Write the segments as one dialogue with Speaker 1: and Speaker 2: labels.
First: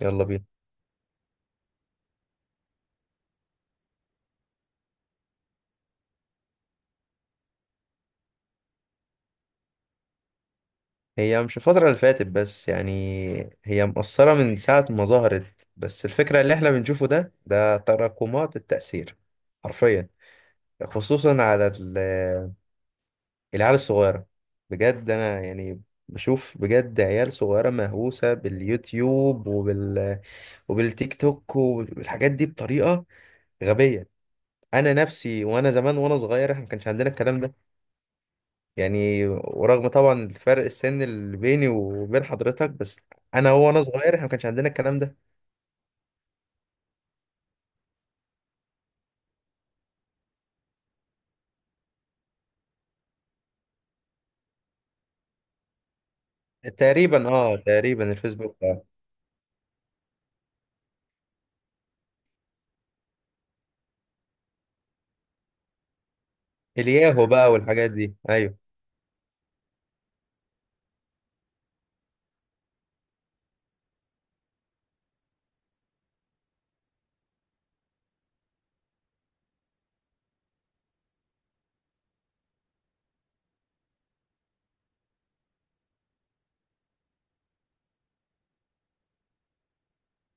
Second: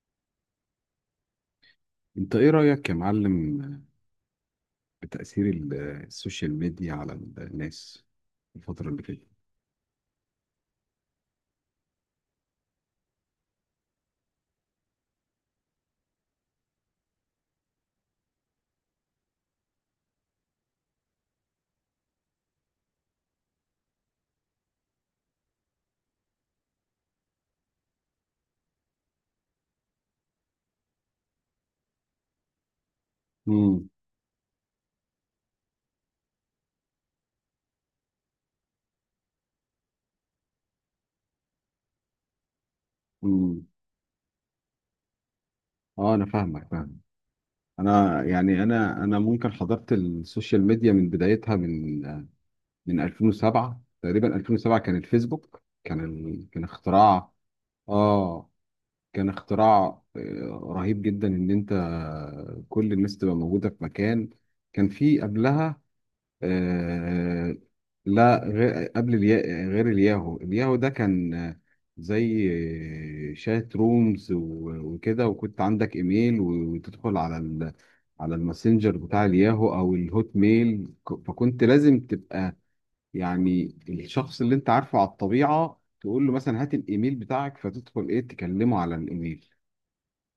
Speaker 1: يلا بينا.
Speaker 2: انت ايه رأيك يا معلم بتأثير السوشيال ميديا على الناس الفترة اللي فاتت؟
Speaker 1: هي مش الفترة اللي فاتت بس، يعني هي مقصرة من ساعة ما ظهرت، بس الفكرة اللي احنا بنشوفه ده تراكمات التأثير حرفيا. خصوصا العيال الصغيرة، بجد. أنا يعني بشوف بجد عيال صغيرة مهووسة باليوتيوب وبالتيك توك والحاجات دي بطريقة
Speaker 2: امم.
Speaker 1: غبية. أنا نفسي، وأنا زمان وأنا صغير احنا ما كانش عندنا الكلام ده، يعني. ورغم طبعا الفرق السن اللي بيني وبين حضرتك، بس انا
Speaker 2: امم.
Speaker 1: هو وانا صغير احنا ما كانش عندنا الكلام ده.
Speaker 2: اه، انا فاهمك، فاهم. انا، يعني انا ممكن حضرت السوشيال ميديا من بدايتها، من 2007 تقريبا. 2007 كان الفيسبوك، كان كان
Speaker 1: تقريبا،
Speaker 2: اختراع.
Speaker 1: اه، تقريبا
Speaker 2: اه،
Speaker 1: الفيسبوك
Speaker 2: كان اختراع، رهيب جدا، ان انت كل الناس تبقى موجودة في مكان. كان في قبلها،
Speaker 1: الياهو بقى
Speaker 2: آه
Speaker 1: والحاجات دي،
Speaker 2: لا،
Speaker 1: ايوه.
Speaker 2: غير الياهو. الياهو ده كان زي شات رومز، و- وكده. وكنت عندك ايميل و- وتدخل على على الماسنجر بتاع الياهو او الهوت ميل، فكنت لازم تبقى، يعني الشخص اللي انت عارفه على الطبيعة تقول له مثلا هات الايميل بتاعك، فتدخل ايه تكلمه على الايميل.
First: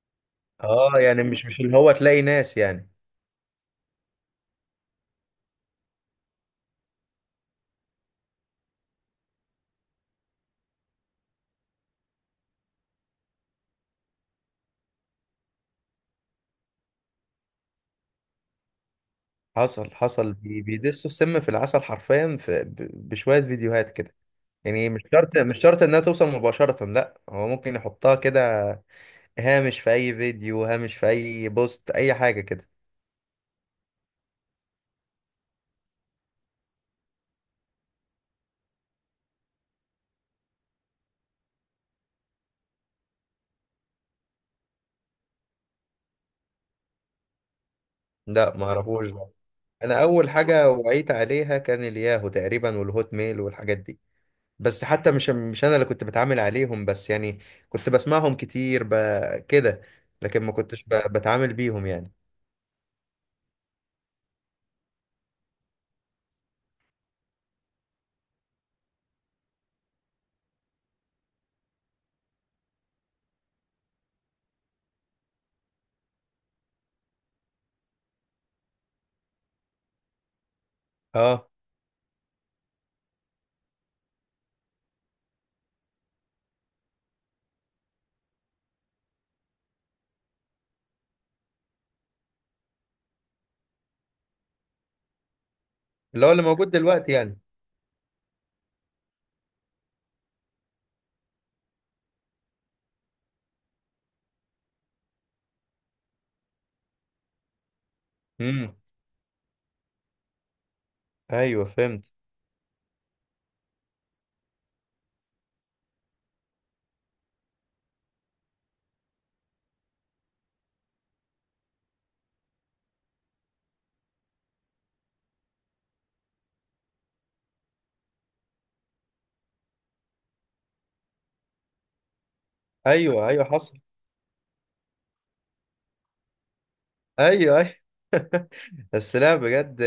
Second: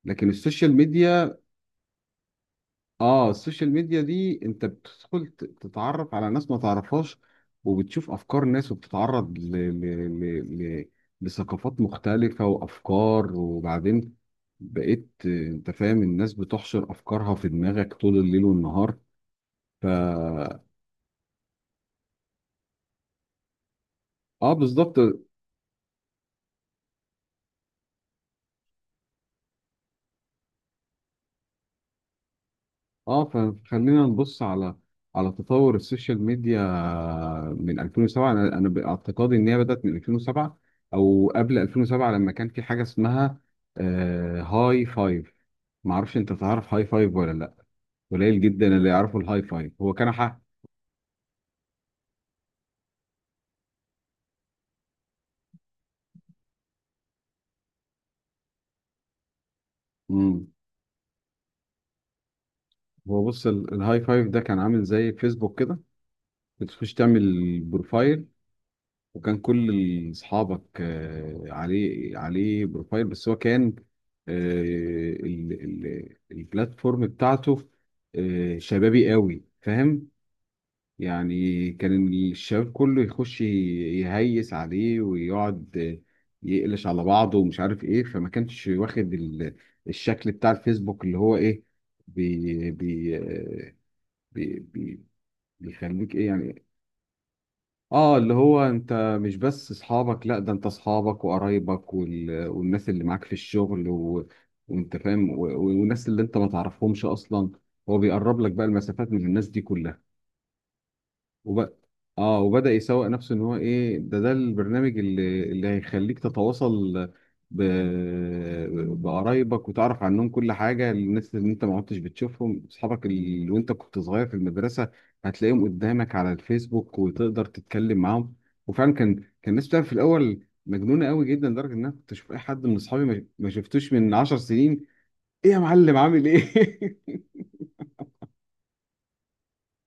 Speaker 2: لكن السوشيال
Speaker 1: اه، يعني
Speaker 2: ميديا،
Speaker 1: مش اللي هو تلاقي ناس، يعني.
Speaker 2: اه السوشيال ميديا دي انت بتدخل تتعرف على ناس ما تعرفهاش، وبتشوف افكار ناس، وبتتعرض ل... ل... لثقافات مختلفة وافكار. وبعدين بقيت، انت فاهم، الناس بتحشر افكارها في دماغك طول الليل والنهار. ف
Speaker 1: حصل بيدسوا السم في العسل حرفيا، في بشوية فيديوهات كده.
Speaker 2: اه
Speaker 1: يعني
Speaker 2: بالظبط.
Speaker 1: مش شرط انها توصل مباشرة، لا، هو ممكن يحطها كده هامش في اي فيديو، هامش في اي بوست، اي حاجة كده.
Speaker 2: اه فخلينا نبص على تطور السوشيال ميديا من 2007. انا باعتقادي ان هي بدات من 2007 او قبل 2007، لما كان في حاجه اسمها، هاي فايف. ما اعرفش، انت تعرف هاي فايف ولا لا؟ قليل
Speaker 1: لا، ما
Speaker 2: جدا اللي
Speaker 1: اعرفوش.
Speaker 2: يعرفوا الهاي فايف. هو
Speaker 1: انا
Speaker 2: كان
Speaker 1: اول
Speaker 2: حق.
Speaker 1: حاجه وعيت عليها كان الياهو تقريبا، والهوت ميل والحاجات دي، بس حتى مش انا اللي كنت بتعامل عليهم، بس يعني كنت بسمعهم كتير، كده. لكن
Speaker 2: مم.
Speaker 1: ما كنتش بتعامل بيهم، يعني.
Speaker 2: هو، بص، الهاي فايف ده كان عامل زي فيسبوك كده. بتخش تعمل بروفايل، وكان كل اصحابك، عليه، عليه بروفايل، بس هو كان آه، البلاتفورم بتاعته شبابي قوي، فاهم؟
Speaker 1: اه،
Speaker 2: يعني كان الشباب كله يخش يهيس عليه ويقعد يقلش على بعضه ومش عارف ايه. فما كانش واخد الشكل بتاع الفيسبوك، اللي هو ايه، بي بي آه، بي بي بيخليك
Speaker 1: اللي
Speaker 2: ايه
Speaker 1: هو اللي
Speaker 2: يعني.
Speaker 1: موجود دلوقتي يعني.
Speaker 2: اه، اللي هو انت مش بس اصحابك، لا، ده انت اصحابك وقرايبك والناس اللي معاك في الشغل، و... وانت فاهم، و... والناس اللي انت ما تعرفهمش اصلا. هو بيقرب لك بقى
Speaker 1: امم،
Speaker 2: المسافات من الناس دي كلها.
Speaker 1: ايوه
Speaker 2: وب...
Speaker 1: فهمت.
Speaker 2: اه، وبدأ يسوق نفسه ان هو ايه، ده البرنامج اللي هيخليك تتواصل ب... بقرايبك وتعرف عنهم كل حاجة. الناس اللي انت ما كنتش بتشوفهم، اصحابك اللي وانت كنت صغير في المدرسة هتلاقيهم قدامك على الفيسبوك وتقدر تتكلم معاهم. وفعلا كان الناس بتعمل في الاول مجنونة قوي جدا، لدرجة ان انا كنت اشوف اي حد من اصحابي ما
Speaker 1: ايوه، ايوه،
Speaker 2: ما
Speaker 1: حصل.
Speaker 2: شفتوش من 10 سنين. ايه يا معلم، عامل ايه؟
Speaker 1: ايوه، ايوه. بس لا، بجد.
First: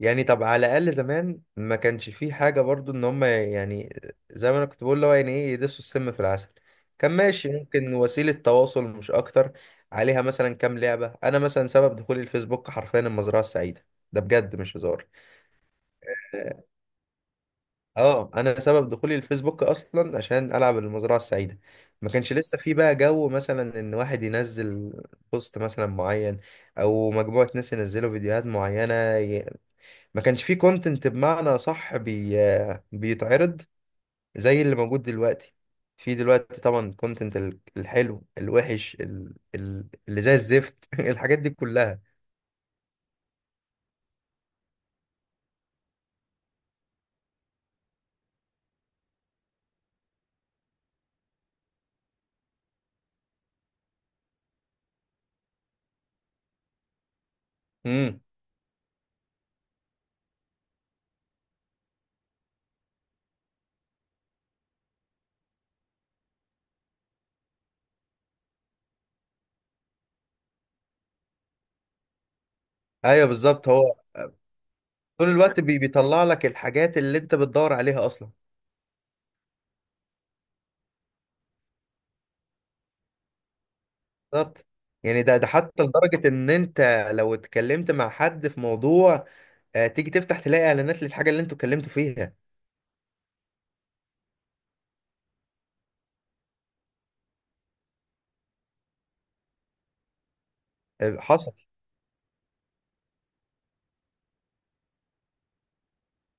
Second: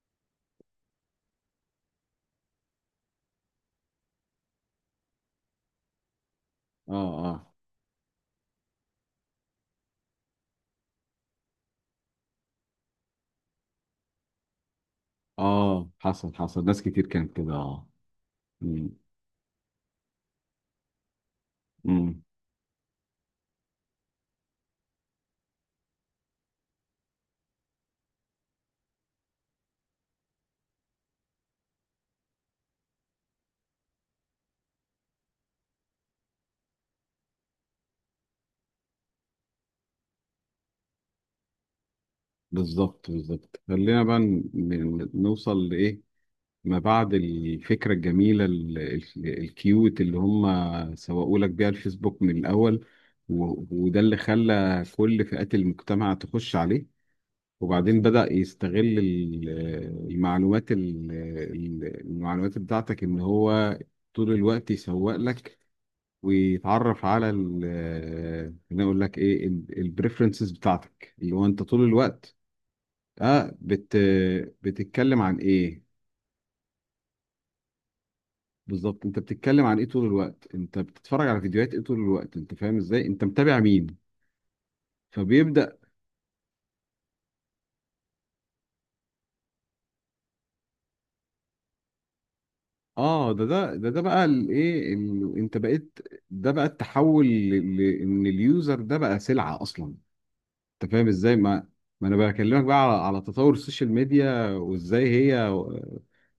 Speaker 1: يعني طب، على الاقل زمان ما كانش فيه حاجه برضو ان هم، يعني زي ما انا كنت بقول اللي هو يعني ايه، يدسوا السم في العسل.
Speaker 2: اه،
Speaker 1: كان ماشي،
Speaker 2: اه،
Speaker 1: ممكن وسيله تواصل مش اكتر. عليها مثلا كام لعبه، انا مثلا سبب دخولي الفيسبوك حرفيا المزرعه السعيده، ده بجد مش هزار.
Speaker 2: اه. حصل،
Speaker 1: اه.
Speaker 2: حصل، ناس كتير كانت كده، اه.
Speaker 1: آه، انا سبب دخولي الفيسبوك اصلا عشان العب المزرعه السعيده. ما
Speaker 2: امم.
Speaker 1: كانش لسه في بقى جو مثلا ان واحد ينزل بوست مثلا معين، او مجموعه ناس ينزلوا فيديوهات معينه. ما كانش فيه كونتنت بمعنى صح بيتعرض زي اللي موجود دلوقتي. في دلوقتي طبعا كونتنت الحلو الوحش، اللي زي الزفت، الحاجات دي كلها.
Speaker 2: بالظبط، بالظبط. خلينا بقى، نوصل لإيه ما بعد الفكرة الجميلة، الكيوت، اللي هم سوقوا لك بيها الفيسبوك من الأول. و- وده اللي خلى كل فئات المجتمع تخش عليه. وبعدين
Speaker 1: امم.
Speaker 2: بدأ يستغل المعلومات، المعلومات بتاعتك، إن هو طول الوقت يسوق لك، ويتعرف على خليني أقول لك إيه، البريفرنسز بتاعتك، اللي هو أنت طول الوقت،
Speaker 1: ايوه
Speaker 2: اه
Speaker 1: بالظبط.
Speaker 2: بت
Speaker 1: هو
Speaker 2: بتتكلم
Speaker 1: طول
Speaker 2: عن
Speaker 1: الوقت
Speaker 2: ايه.
Speaker 1: بيطلع لك الحاجات اللي انت بتدور عليها اصلا.
Speaker 2: بالظبط، انت بتتكلم عن ايه طول الوقت، انت بتتفرج على فيديوهات ايه طول الوقت، انت فاهم ازاي، انت متابع مين.
Speaker 1: بالظبط. يعني ده
Speaker 2: فبيبدأ،
Speaker 1: حتى لدرجة ان انت لو اتكلمت مع حد في موضوع، آه، تيجي تفتح تلاقي اعلانات للحاجة اللي انتوا اتكلمتوا فيها.
Speaker 2: اه ده بقى الايه، انت بقيت، ده بقى التحول، ان اليوزر ده بقى سلعة اصلا. انت فاهم
Speaker 1: آه،
Speaker 2: ازاي؟
Speaker 1: حصل
Speaker 2: ما انا بكلمك بقى على تطور السوشيال ميديا، وازاي هي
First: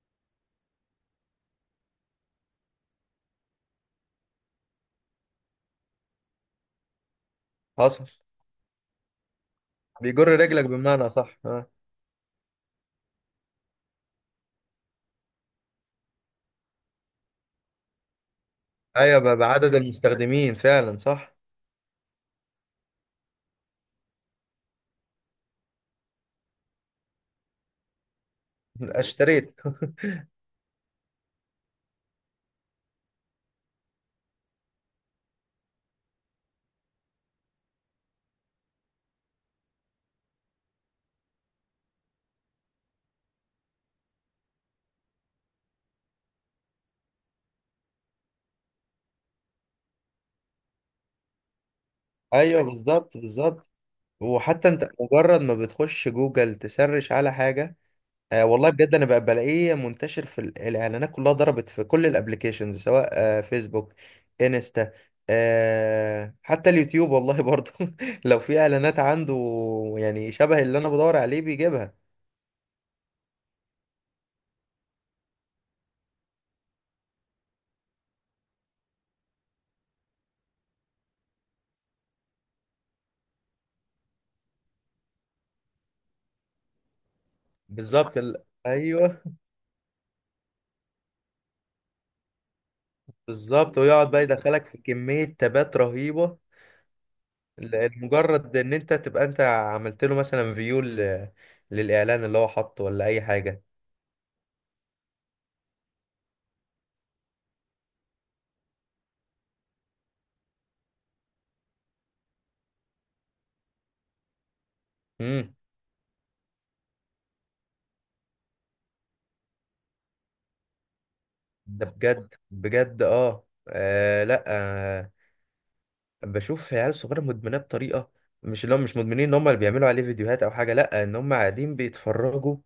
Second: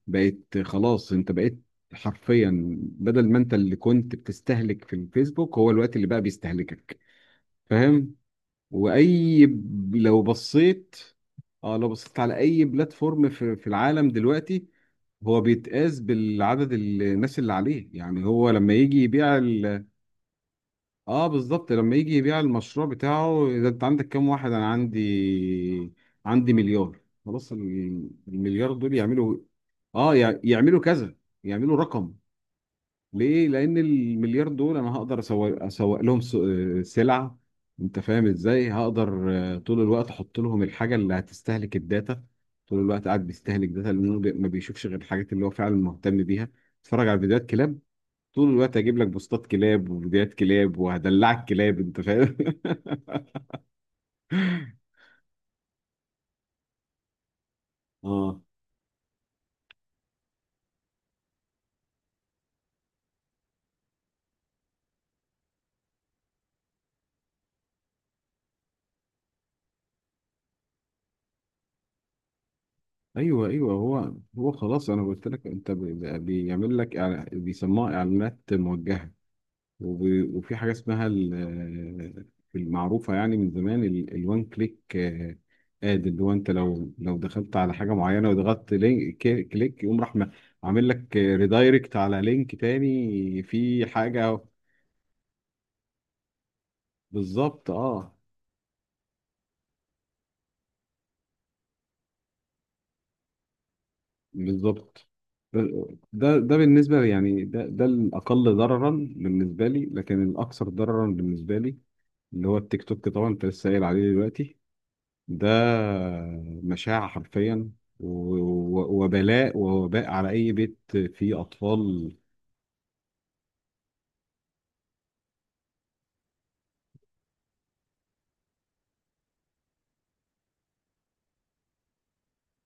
Speaker 2: بقت خلاص. انت بقيت حرفيا، بدل ما انت اللي كنت بتستهلك في الفيسبوك، هو الوقت اللي بقى بيستهلكك،
Speaker 1: حصل.
Speaker 2: فاهم. لو
Speaker 1: بيجر رجلك
Speaker 2: بصيت،
Speaker 1: بمعنى صح،
Speaker 2: اه لو بصيت على اي بلاتفورم، في العالم دلوقتي، هو بيتقاس بالعدد الناس اللي عليه. يعني هو لما يجي
Speaker 1: ايوه،
Speaker 2: يبيع
Speaker 1: بعدد المستخدمين فعلا،
Speaker 2: اه،
Speaker 1: صح.
Speaker 2: بالظبط، لما يجي يبيع المشروع بتاعه، اذا انت عندك كام واحد. انا عندي مليار. خلاص، المليار دول يعملوا،
Speaker 1: اشتريت.
Speaker 2: يعملوا كذا، يعملوا رقم. ليه؟ لأن المليار دول أنا هقدر أسوق لهم، سلع. أنت فاهم إزاي؟ هقدر طول الوقت أحط لهم الحاجة اللي هتستهلك الداتا. طول الوقت قاعد بيستهلك داتا، لأنه ما بيشوفش غير الحاجات اللي هو فعلا مهتم بيها. اتفرج على فيديوهات كلاب، طول الوقت أجيب لك بوستات كلاب وفيديوهات كلاب، وهدلعك كلاب. أنت فاهم؟
Speaker 1: ايوه بالظبط، بالظبط. وحتى انت مجرد ما بتخش جوجل تسرش على حاجه،
Speaker 2: اه.
Speaker 1: آه والله بجد انا بقى بلاقيه منتشر الاعلانات كلها، ضربت في كل الابليكيشنز، سواء آه فيسبوك، انستا، آه حتى اليوتيوب والله برضه. لو في اعلانات عنده يعني شبه اللي انا بدور عليه بيجيبها.
Speaker 2: ايوه، ايوه. هو خلاص، انا قلت لك، انت بيعمل لك، بيسموها اعلانات موجهه. وفي حاجة اسمها المعروفة يعني من زمان، الوان كليك. اد اللي هو انت، لو دخلت على حاجة
Speaker 1: بالظبط.
Speaker 2: معينة وضغطت لينك،
Speaker 1: ايوه.
Speaker 2: كليك، يقوم راح عامل لك ريدايركت على لينك تاني
Speaker 1: بالظبط.
Speaker 2: في
Speaker 1: ويقعد بقى
Speaker 2: حاجة.
Speaker 1: يدخلك في كميه تابات رهيبه،
Speaker 2: بالظبط. اه
Speaker 1: مجرد ان انت تبقى انت عملت له مثلا فيو للاعلان اللي هو حاطه ولا اي حاجه.
Speaker 2: بالظبط. ده بالنسبة لي يعني ده الأقل ضررا بالنسبة لي. لكن الأكثر ضررا بالنسبة لي، اللي هو التيك توك، طبعا انت لسه قايل عليه دلوقتي. ده
Speaker 1: امم.
Speaker 2: مشاعة حرفيا، وبلاء ووباء على أي بيت فيه
Speaker 1: ده
Speaker 2: أطفال.
Speaker 1: بجد بجد، اه، آه، لا، آه، بشوف عيال صغيره مدمنه بطريقه، مش اللي هم مش مدمنين ان هم اللي بيعملوا عليه فيديوهات او حاجه، لا، ان هم قاعدين بيتفرجوا،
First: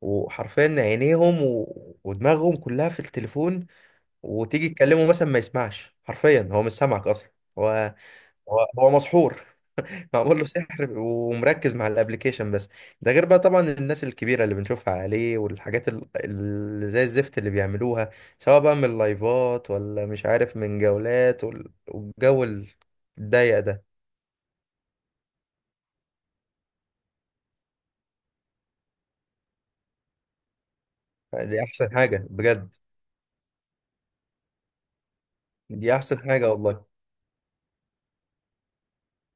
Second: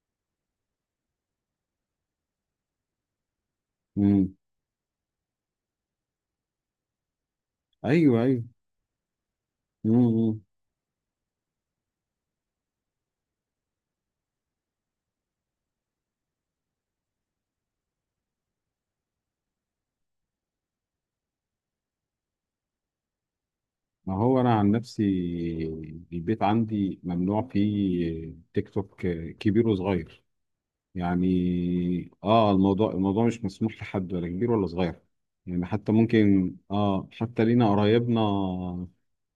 Speaker 1: وحرفيا عينيهم ودماغهم كلها في التليفون.
Speaker 2: مم.
Speaker 1: وتيجي تكلمه مثلا ما يسمعش، حرفيا هو مش سامعك اصلا. هو،
Speaker 2: أيوه، أيوه.
Speaker 1: هو مسحور، معمول
Speaker 2: مم.
Speaker 1: له سحر ومركز مع الابليكيشن بس. ده غير بقى طبعا الناس الكبيره اللي بنشوفها عليه، والحاجات اللي زي الزفت اللي بيعملوها، سواء بقى من لايفات ولا مش عارف من جولات والجو الضيق ده.
Speaker 2: ما هو أنا عن نفسي، البيت عندي ممنوع فيه تيك توك، كبير وصغير.
Speaker 1: دي احسن
Speaker 2: يعني،
Speaker 1: حاجه بجد.
Speaker 2: الموضوع مش مسموح لحد، ولا كبير ولا صغير. يعني
Speaker 1: دي
Speaker 2: حتى
Speaker 1: احسن حاجه
Speaker 2: ممكن،
Speaker 1: والله.
Speaker 2: حتى لينا قرايبنا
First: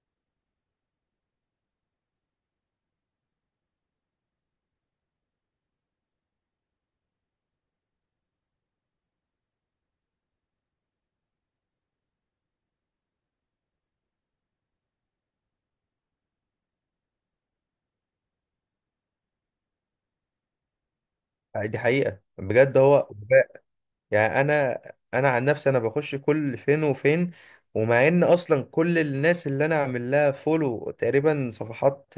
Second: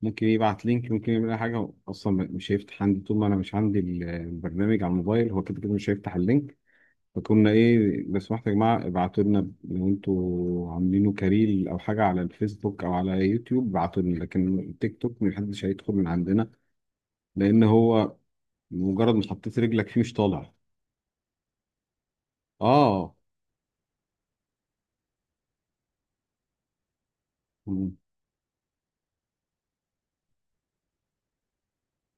Speaker 2: ممكن يبعت لينك، ممكن يعمل اي حاجه، اصلا مش هيفتح عندي طول ما انا مش عندي البرنامج على الموبايل. هو كده كده مش هيفتح اللينك. فكنا ايه، لو سمحتوا يا جماعه، ابعتوا لنا لو انتوا عاملينه كاريل او حاجه على الفيسبوك او على يوتيوب، ابعتوا لنا. لكن التيك توك محدش هيدخل من عندنا، لان هو مجرد ما حطيت رجلك فيه، مش طالع.
Speaker 1: دي حقيقه بجد، هو
Speaker 2: اه.
Speaker 1: غباء. يعني انا، انا عن نفسي انا بخش كل فين وفين. ومع ان اصلا كل الناس اللي انا عامل لها فولو تقريبا صفحات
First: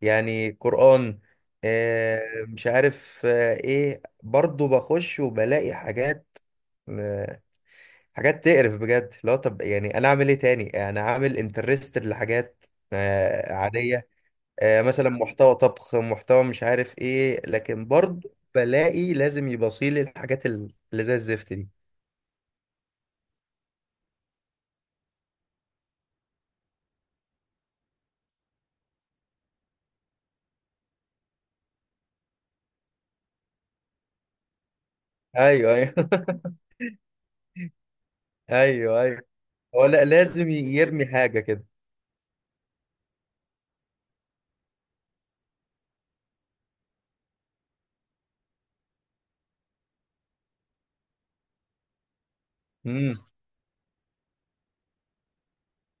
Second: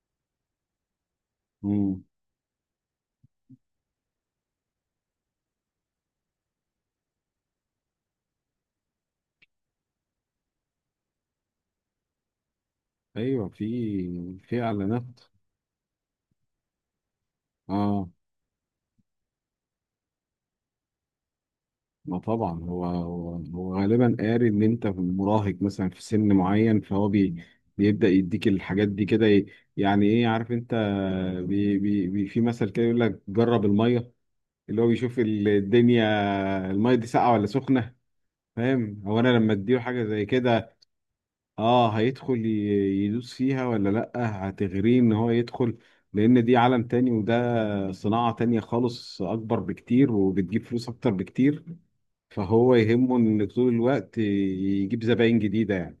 Speaker 1: يعني قرآن،
Speaker 2: مم.
Speaker 1: آه، مش عارف آه ايه، برضو بخش وبلاقي حاجات، آه، حاجات تقرف بجد. لا طب يعني انا اعمل ايه تاني؟ انا عامل انترستد لحاجات
Speaker 2: ايوه،
Speaker 1: آه
Speaker 2: في
Speaker 1: عادية،
Speaker 2: في
Speaker 1: آه، مثلا
Speaker 2: اعلانات.
Speaker 1: محتوى طبخ، محتوى مش عارف ايه، لكن
Speaker 2: اه،
Speaker 1: برضو بلاقي لازم يبصيلي الحاجات اللي زي الزفت دي.
Speaker 2: ما طبعا هو غالبا قاري ان انت مراهق مثلا في سن معين، فهو بيبدا يديك الحاجات دي كده، يعني ايه، عارف انت، بي بي بي في مثل كده، يقول لك جرب الميه اللي هو بيشوف
Speaker 1: ايوه ايوه.
Speaker 2: الدنيا، الميه دي ساقعه ولا سخنه. فاهم؟
Speaker 1: ايوه
Speaker 2: هو
Speaker 1: ايوه.
Speaker 2: انا لما اديله
Speaker 1: هو
Speaker 2: حاجه
Speaker 1: لا
Speaker 2: زي
Speaker 1: لازم
Speaker 2: كده،
Speaker 1: يرمي حاجة كده.
Speaker 2: اه، هيدخل يدوس فيها ولا لأ؟ هتغريه ان هو يدخل، لان دي عالم تاني، وده صناعة تانية خالص، اكبر بكتير، وبتجيب فلوس اكتر بكتير. فهو يهمه
Speaker 1: امم.
Speaker 2: ان طول الوقت يجيب زباين جديدة يعني.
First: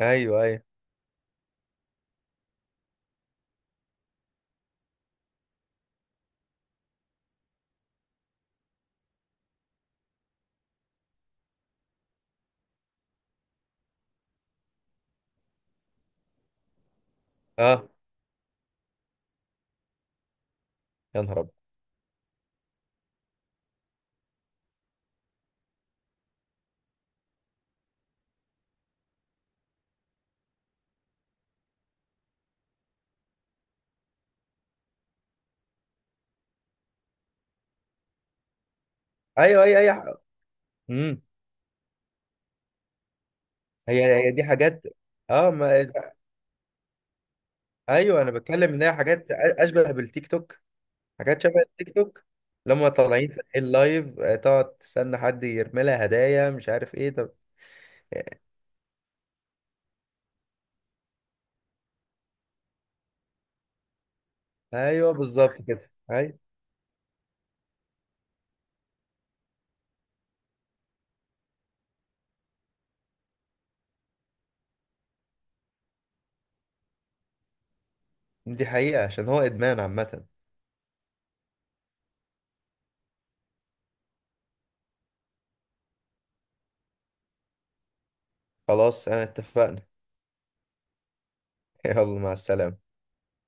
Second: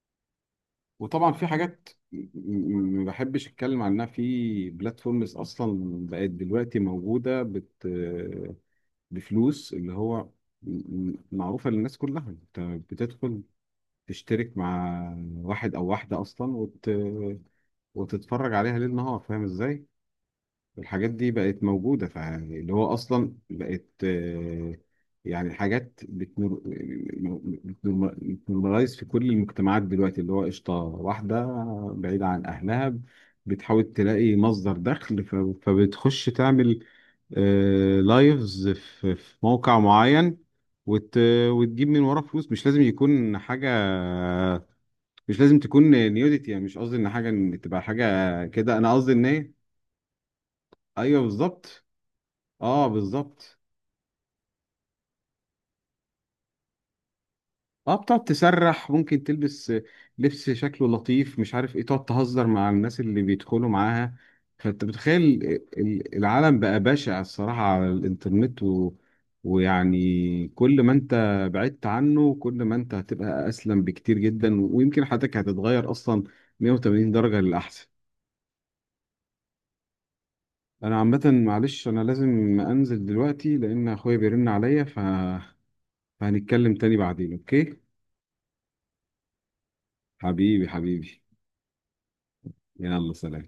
Speaker 1: ايوه ايوه.
Speaker 2: وطبعا في حاجات، ما بحبش اتكلم عنها في بلاتفورمز اصلا، بقت دلوقتي موجودة، بفلوس، اللي هو، معروفة للناس كلها. انت بتدخل تشترك مع واحد او واحده اصلا،
Speaker 1: اه.
Speaker 2: وتتفرج عليها ليل نهار، فاهم ازاي. الحاجات
Speaker 1: يا
Speaker 2: دي
Speaker 1: نهار ابيض.
Speaker 2: بقت موجوده، فاللي هو اصلا بقت يعني حاجات بتنورمالايز في كل المجتمعات دلوقتي، اللي هو قشطه واحده بعيده عن اهلها، بتحاول تلاقي مصدر دخل، فبتخش تعمل لايفز، في
Speaker 1: ايوه
Speaker 2: موقع
Speaker 1: ايوه ايوه.
Speaker 2: معين، وت...
Speaker 1: امم.
Speaker 2: وتجيب من وراه فلوس. مش لازم يكون حاجة،
Speaker 1: هي دي حاجات.
Speaker 2: مش
Speaker 1: اه
Speaker 2: لازم
Speaker 1: ما،
Speaker 2: تكون نيوديتي يعني، مش قصدي ان حاجه، ان تبقى
Speaker 1: ايوه انا
Speaker 2: حاجه
Speaker 1: بتكلم
Speaker 2: كده،
Speaker 1: ان
Speaker 2: انا
Speaker 1: هي
Speaker 2: قصدي ان
Speaker 1: حاجات
Speaker 2: ايه.
Speaker 1: اشبه بالتيك توك.
Speaker 2: ايوه،
Speaker 1: حاجات شبه
Speaker 2: بالظبط.
Speaker 1: التيك توك.
Speaker 2: اه
Speaker 1: لما طالعين في
Speaker 2: بالظبط.
Speaker 1: اللايف، آه، تقعد تستنى حد يرمي لها هدايا مش عارف ايه، طب.
Speaker 2: اه، بتقعد تسرح، ممكن تلبس لبس شكله لطيف، مش عارف ايه، تقعد تهزر مع الناس اللي بيدخلوا معاها. فانت
Speaker 1: ايوه
Speaker 2: بتخيل
Speaker 1: بالظبط كده، ايوه.
Speaker 2: العالم بقى بشع الصراحه على الانترنت، ويعني كل ما انت بعدت عنه، كل ما انت هتبقى اسلم بكتير جدا، ويمكن حياتك هتتغير اصلا 180 درجه للاحسن.
Speaker 1: دي حقيقة، عشان هو ادمان عامة.
Speaker 2: انا عامه، معلش، انا لازم انزل دلوقتي لان اخويا بيرن عليا، فهنتكلم تاني بعدين، اوكي.
Speaker 1: خلاص، انا اتفقنا.
Speaker 2: حبيبي، حبيبي.
Speaker 1: يلا مع السلامة.
Speaker 2: يلا، سلام.